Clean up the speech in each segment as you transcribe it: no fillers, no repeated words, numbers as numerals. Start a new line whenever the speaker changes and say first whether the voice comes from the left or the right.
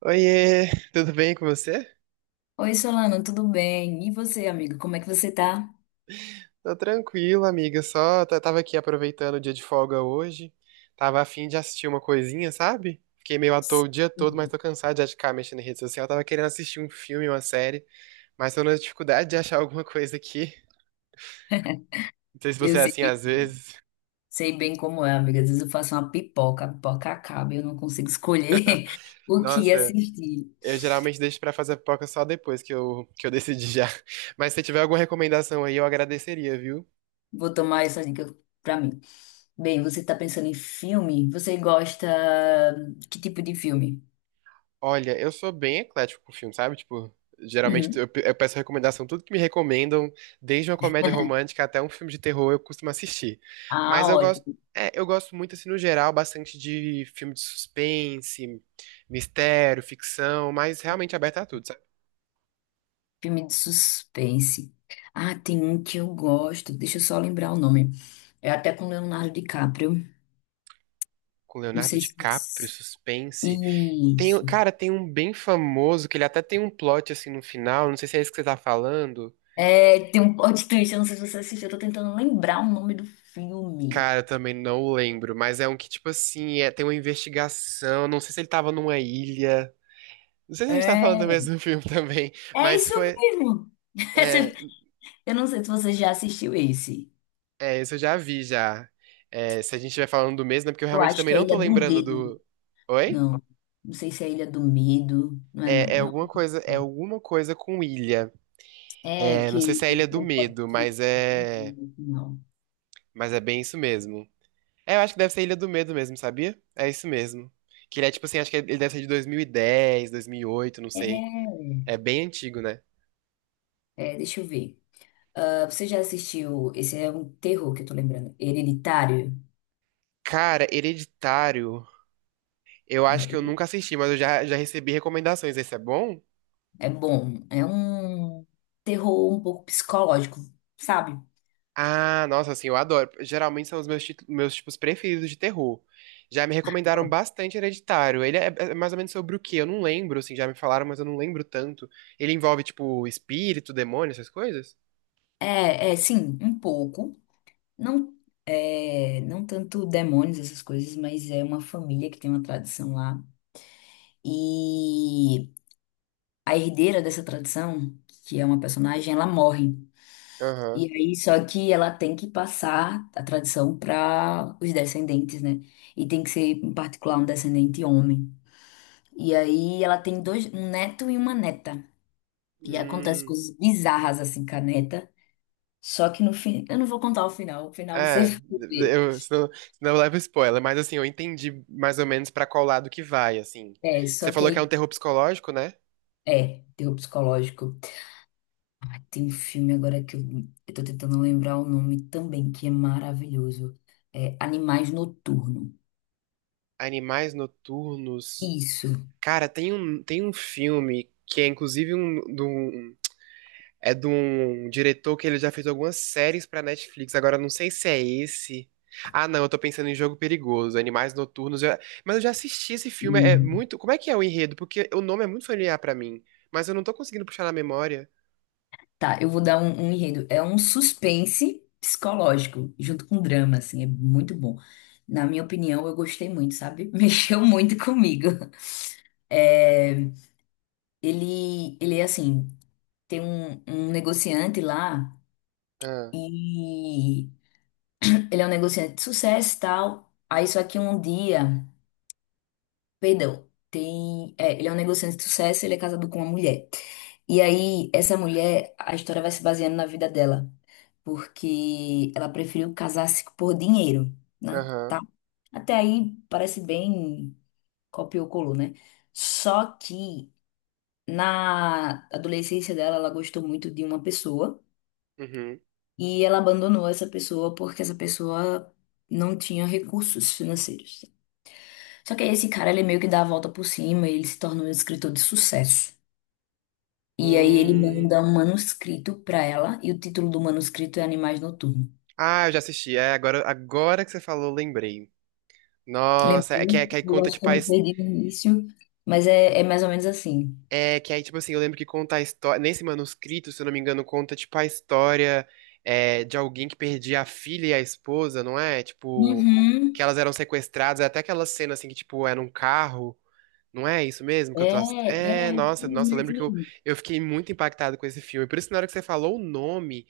right: Oiê, tudo bem com você?
left: Oi, Solano, tudo bem? E você, amigo, como é que você tá?
right: Tô tranquilo, amiga. Só tava aqui aproveitando o dia de folga hoje. Tava a fim de assistir uma coisinha, sabe? Fiquei meio à toa o dia todo, mas
left: Sim.
right: tô cansado de ficar mexendo em rede social. Tava querendo assistir um filme, uma série, mas tô na dificuldade de achar alguma coisa aqui. Não sei se
left: Eu
right: você é
left: sei
right: assim
left: bem,
right: às vezes.
left: sei bem como é, amiga. Às vezes eu faço uma pipoca, a pipoca acaba e eu não consigo escolher o que
right: Nossa,
left: assistir.
right: eu geralmente deixo pra fazer pipoca só depois que eu decidi já. Mas se tiver alguma recomendação aí, eu agradeceria, viu?
left: Vou tomar essa dica pra mim. Bem, você tá pensando em filme? Você gosta... Que tipo de filme?
right: Olha, eu sou bem eclético com filme, sabe? Tipo, geralmente
left: Uhum.
right: eu peço recomendação, tudo que me recomendam, desde uma comédia romântica até um filme de terror, eu costumo assistir. Mas
left: Ah,
right: eu gosto,
left: ótimo.
right: eu gosto muito, assim, no geral, bastante de filme de suspense, mistério, ficção, mas realmente aberto a tudo, sabe?
left: Filme de suspense. Ah, tem um que eu gosto. Deixa eu só lembrar o nome. É até com Leonardo DiCaprio.
right: Com
left: Não
right: Leonardo
left: sei se.
right: DiCaprio, suspense. Tem,
left: Isso.
right: cara, tem um bem famoso que ele até tem um plot assim no final, não sei se é isso que você tá falando.
left: É, tem um plot twist, eu não sei se você assistiu, eu tô tentando lembrar o nome do filme.
right: Cara, eu também não lembro, mas é um que, tipo assim, é, tem uma investigação. Não sei se ele tava numa ilha. Não sei se a gente tá falando do
left: É,
right: mesmo filme também,
left: é
right: mas
left: isso
right: foi.
left: mesmo.
right: É,
left: Esse- Eu não sei se você já assistiu esse.
right: isso eu já vi já. É, se a gente estiver falando do mesmo, é porque eu
left: Eu
right: realmente
left: acho
right: também
left: que é
right: não tô
left: Ilha do
right: lembrando
left: Medo.
right: do. Oi?
left: Não, não sei se é Ilha do Medo. Não é, não,
right: É,
left: não.
right: é alguma coisa com ilha.
left: É é
right: É,
left: que
right: não sei se é a
left: tem
right: Ilha do
left: um plot
right: Medo,
left: twist
right: mas é.
left: no final.
right: Mas é bem isso mesmo. É, eu acho que deve ser a Ilha do Medo mesmo, sabia? É isso mesmo. Que ele é tipo assim, acho que ele deve ser de dois mil e dez, 2008, não sei.
left: É,
right: É bem antigo, né?
left: deixa eu ver. Ah, você já assistiu? Esse é um terror que eu tô lembrando. Hereditário?
right: Cara, Hereditário. Eu acho que
left: É,
right: eu nunca assisti, mas eu já recebi recomendações. Esse é bom?
left: é bom. É um terror um pouco psicológico, sabe?
right: Ah, nossa, assim, eu adoro. Geralmente são os meus tipos preferidos de terror. Já me recomendaram bastante Hereditário. Ele é mais ou menos sobre o quê? Eu não lembro, assim, já me falaram, mas eu não lembro tanto. Ele envolve, tipo, espírito, demônio, essas coisas?
left: É, é, sim, um pouco. Não, é, não tanto demônios, essas coisas, mas é uma família que tem uma tradição lá. E a herdeira dessa tradição, que é uma personagem, ela morre.
right: Aham.
left: E aí, só que ela tem que passar a tradição para os descendentes, né? E tem que ser, em particular, um descendente homem. E aí, ela tem dois, um neto e uma neta. E acontece
right: Hum.
left: coisas bizarras assim, caneta. Só que no fim, eu não vou contar o final você
right: É,
left: vai ver.
right: eu, senão eu levo spoiler, mas assim, eu entendi mais ou menos pra qual lado que vai, assim.
left: É,
right: Você
left: só que
right: falou que é um
left: aí,
right: terror psicológico, né?
left: é, terror psicológico. Ah, tem um filme agora eu tô tentando lembrar o nome também, que é maravilhoso. É Animais Noturno.
right: Animais Noturnos.
left: Isso.
right: Cara, tem um filme que é inclusive é de um diretor que ele já fez algumas séries pra Netflix. Agora eu não sei se é esse. Ah, não, eu tô pensando em Jogo Perigoso, Animais Noturnos. Mas eu já assisti esse filme, é
left: Hum,
right: muito. Como é que é o enredo? Porque o nome é muito familiar pra mim, mas eu não tô conseguindo puxar na memória.
left: Tá, eu vou dar um enredo. É um suspense psicológico, junto com drama, assim, é muito bom. Na minha opinião, eu gostei muito, sabe? Mexeu muito comigo. É, ele é assim. Tem um negociante lá
right: Ah,
left: e ele é um negociante de sucesso e tal. Aí só que um dia, perdão, tem, é, ele é um negociante de sucesso, ele é casado com uma mulher. E aí essa mulher, a história vai se baseando na vida dela, porque ela preferiu casar-se por dinheiro, né?
right: aham,
left: Tá? Até aí parece bem copiou colou, né? Só que na adolescência dela, ela gostou muito de uma pessoa.
right: uhum.
left: E ela abandonou essa pessoa porque essa pessoa não tinha recursos financeiros. Só que aí esse cara, ele meio que dá a volta por cima, ele se torna um escritor de sucesso. E aí ele
right: Hum.
left: manda um manuscrito para ela, e o título do manuscrito é Animais Noturnos.
right: Ah, eu já assisti. É, agora que você falou, eu lembrei. Nossa, é
left: Lembrou.
right: que, é que aí
left: Eu
right: conta
left: acho que
right: tipo
left: eu me perdi no início, mas é, é mais ou menos assim.
right: é, que aí, tipo assim, eu lembro que conta a história. Nesse manuscrito, se eu não me engano, conta, tipo, a história de alguém que perdia a filha e a esposa, não é? Tipo, que
left: Uhum.
right: elas eram sequestradas. É até aquela cena, assim, que, tipo, era um carro. Não é isso mesmo que eu
left: É,
right: tô. É,
left: é,
right: nossa, nossa, eu lembro
left: infelizmente
right: que
left: mesmo.
right: eu fiquei muito impactado com esse filme. Por isso, na hora que você falou o nome,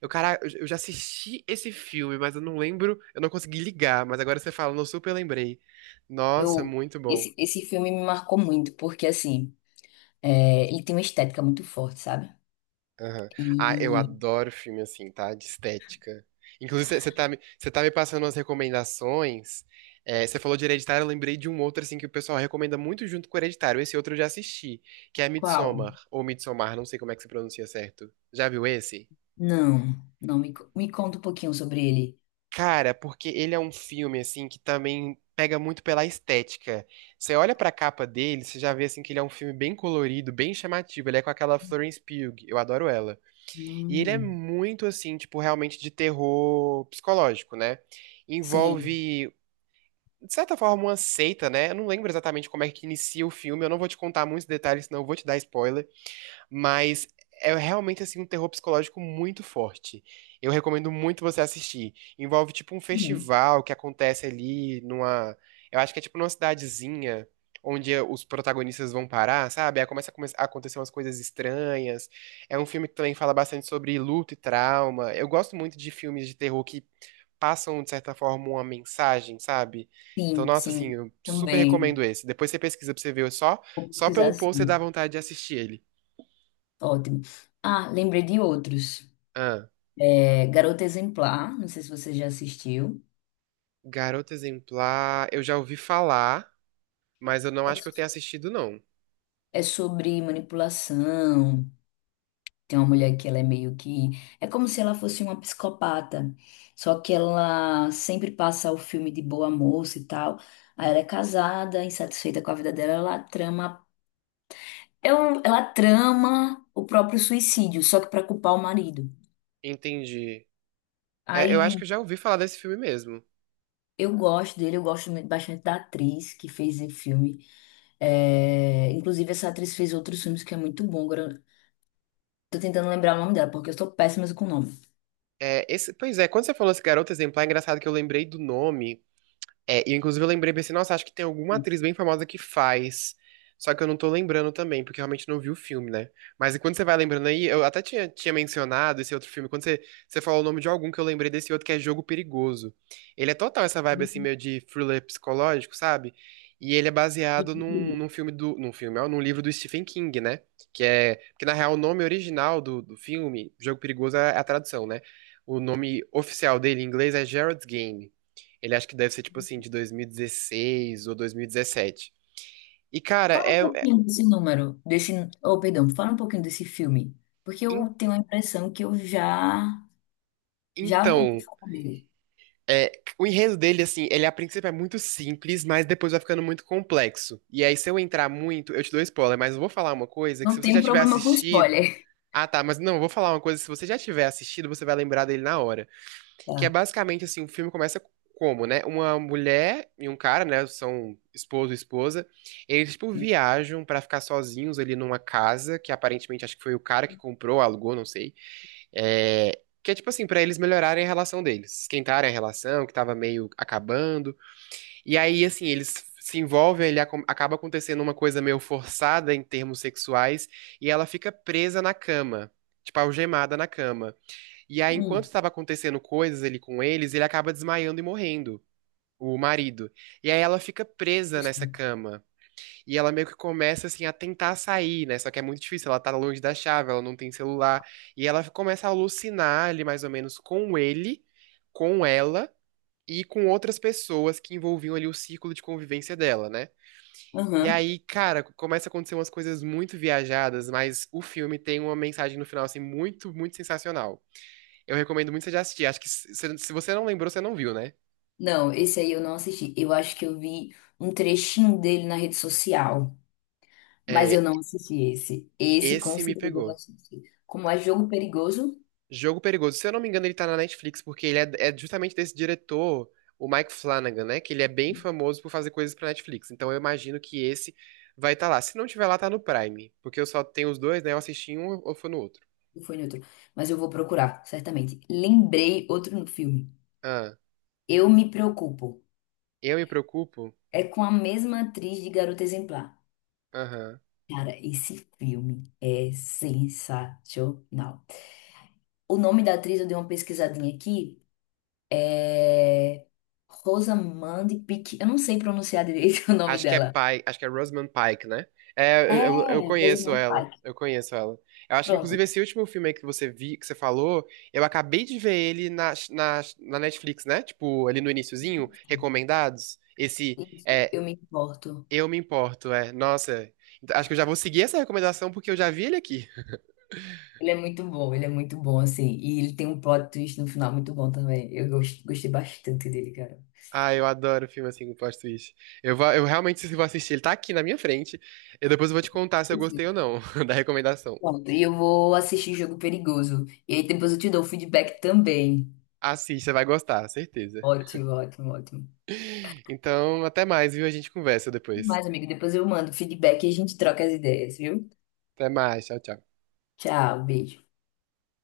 right: eu, cara, eu já assisti esse filme, mas eu não lembro, eu não consegui ligar. Mas agora você falando, eu super lembrei. Nossa,
left: Eu,
right: muito bom.
left: esse filme me marcou muito, porque assim, é, ele tem uma estética muito forte, sabe?
right: Aham. Ah, eu
left: E
right: adoro filme assim, tá? De estética. Inclusive, você tá me passando umas recomendações. É, você falou de Hereditário, eu lembrei de um outro assim que o pessoal recomenda muito junto com o Hereditário. Esse outro eu já assisti, que é
left: qual?
right: Midsommar, ou Midsommar, não sei como é que se pronuncia certo. Já viu esse?
left: Não, não, me, me conta um pouquinho sobre ele.
right: Cara, porque ele é um filme assim que também pega muito pela estética. Você olha pra capa dele, você já vê assim que ele é um filme bem colorido, bem chamativo. Ele é com aquela Florence Pugh, eu adoro ela. E ele é
left: Hum,
right: muito assim, tipo, realmente de terror psicológico, né?
left: sim,
right: Envolve, de certa forma, uma seita, né? Eu não lembro exatamente como é que inicia o filme, eu não vou te contar muitos detalhes, senão eu vou te dar spoiler. Mas é realmente assim um terror psicológico muito forte. Eu recomendo muito você assistir. Envolve tipo um
left: uhum,
right: festival que acontece ali numa, eu acho que é tipo numa cidadezinha onde os protagonistas vão parar, sabe? Aí começa a acontecer umas coisas estranhas. É um filme que também fala bastante sobre luto e trauma. Eu gosto muito de filmes de terror que passam de certa forma uma mensagem, sabe? Então,
left: sim,
right: nossa, assim,
left: sim,
right: eu super
left: também.
right: recomendo esse. Depois você pesquisa pra você ver só,
left: Vou
right: só pelo
left: pesquisar
right: post você dá
left: sim.
right: vontade de assistir ele.
left: Ótimo. Ah, lembrei de outros.
right: Ah.
left: É, Garota Exemplar, não sei se você já assistiu.
right: Garota Exemplar, eu já ouvi falar, mas eu não
left: É,
right: acho que eu tenha assistido, não.
left: é sobre manipulação. Tem uma mulher que ela é meio que. É como se ela fosse uma psicopata. Só que ela sempre passa o filme de boa moça e tal. Aí ela é casada, insatisfeita com a vida dela, ela trama. Ela trama o próprio suicídio, só que pra culpar o marido.
right: Entendi. É, eu acho que
left: Aí
right: eu já ouvi falar desse filme mesmo.
left: eu gosto dele, eu gosto bastante da atriz que fez esse filme. É, inclusive, essa atriz fez outros filmes que é muito bom. Agora, eu tô tentando lembrar o nome dela, porque eu sou péssima com o nome.
right: É, esse, pois é, quando você falou esse Garota Exemplar, é engraçado que eu lembrei do nome. É, e inclusive eu lembrei, pensei, nossa, acho que tem alguma atriz bem famosa que faz. Só que eu não tô lembrando também, porque eu realmente não vi o filme, né? Mas enquanto você vai lembrando aí, eu até tinha mencionado esse outro filme, você falou o nome de algum que eu lembrei desse outro que é Jogo Perigoso. Ele é total essa vibe assim, meio de thriller psicológico, sabe? E ele é baseado num filme do. Num filme, ó, num livro do Stephen King, né? Que é. Porque na real o nome original do filme, Jogo Perigoso, é a tradução, né? O nome oficial dele em inglês é Gerald's Game. Ele acho que deve ser tipo assim, de 2016 ou 2017. E, 17. E cara,
left: Fala um pouquinho desse número, desse, oh, perdão, fala um pouquinho desse filme, porque
right: en-
left: eu tenho a impressão que eu já já
right: então,
left: ouvi falar dele.
right: é, o enredo dele, assim, ele a princípio é muito simples, mas depois vai ficando muito complexo. E aí, se eu entrar muito, eu te dou spoiler, mas eu vou falar uma coisa que
left: Não
right: se você já
left: tenho
right: tiver
left: problema com
right: assistido.
left: spoiler.
right: Ah, tá, mas não, eu vou falar uma coisa, se você já tiver assistido, você vai lembrar dele na hora. Que é
left: Tá.
right: basicamente assim, o filme começa como, né? Uma mulher e um cara, né? São esposo e esposa. Eles, tipo, viajam pra ficar sozinhos ali numa casa, que aparentemente acho que foi o cara que comprou, alugou, não sei. É, que é tipo assim, pra eles melhorarem a relação deles, esquentarem a relação, que tava meio acabando. E aí, assim, eles se envolvem, acaba acontecendo uma coisa meio forçada em termos sexuais, e ela fica presa na cama, tipo, algemada na cama. E aí, enquanto
left: Hum,
right: estava acontecendo coisas ali com eles, ele acaba desmaiando e morrendo, o marido. E aí ela fica presa nessa
left: gostei.
right: cama. E ela meio que começa, assim, a tentar sair, né? Só que é muito difícil, ela tá longe da chave, ela não tem celular. E ela começa a alucinar ali, mais ou menos, com ele, com ela e com outras pessoas que envolviam ali o círculo de convivência dela, né? E
left: Aham.
right: aí, cara, começa a acontecer umas coisas muito viajadas, mas o filme tem uma mensagem no final, assim, muito, muito sensacional. Eu recomendo muito você já assistir. Acho que se você não lembrou, você não viu, né?
left: Não, esse aí eu não assisti. Eu acho que eu vi um trechinho dele na rede social, mas eu
right: É,
left: não assisti esse. Esse com
right: esse me
left: certeza eu não
right: pegou.
left: assisti. Como é jogo perigoso,
right: Jogo Perigoso. Se eu não me engano, ele tá na Netflix, porque é justamente desse diretor, o Mike Flanagan, né? Que ele é bem famoso por fazer coisas pra Netflix. Então eu imagino que esse vai estar lá. Se não tiver lá, tá no Prime. Porque eu só tenho os dois, né? Eu assisti em um ou foi no outro.
left: não foi neutro, mas eu vou procurar, certamente. Lembrei outro no filme.
right: Ah,
left: Eu me preocupo.
right: eu me preocupo?
left: É com a mesma atriz de Garota Exemplar.
right: Aham.
left: Cara, esse filme é sensacional. O nome da atriz eu dei uma pesquisadinha aqui. É Rosamund Pike. Eu não sei pronunciar direito o nome
right: Acho que é
left: dela.
right: Pike, acho que é Rosamund Pike, né? É, eu
left: É,
right: conheço
left: Rosamund
right: ela,
left: Pike.
right: eu conheço ela. Eu acho que,
left: Pronto.
right: inclusive, esse último filme aí que você vi, que você falou, eu acabei de ver ele na Netflix, né? Tipo, ali no iniciozinho, recomendados. Esse,
left: Isso,
right: é,
left: Eu Me Importo.
right: Eu Me Importo, é. Nossa, acho que eu já vou seguir essa recomendação porque eu já vi ele aqui.
left: Ele é muito bom, ele é muito bom, assim. E ele tem um plot twist no final muito bom também. Eu gostei bastante dele, cara.
right: Ah, eu adoro filme assim com plot twist. Eu realmente vou assistir, ele tá aqui na minha frente. Eu depois vou te contar se eu gostei
left: Enfim,
right: ou não da recomendação.
left: pronto, e eu vou assistir Jogo Perigoso. E aí depois eu te dou o feedback também.
right: Assista, vai gostar, certeza.
left: Ótimo, ótimo, ótimo.
right: Então, até mais, viu? A gente conversa depois.
left: Mas, amigo, depois eu mando feedback e a gente troca as ideias, viu?
right: Até mais, tchau, tchau.
left: Tchau, beijo.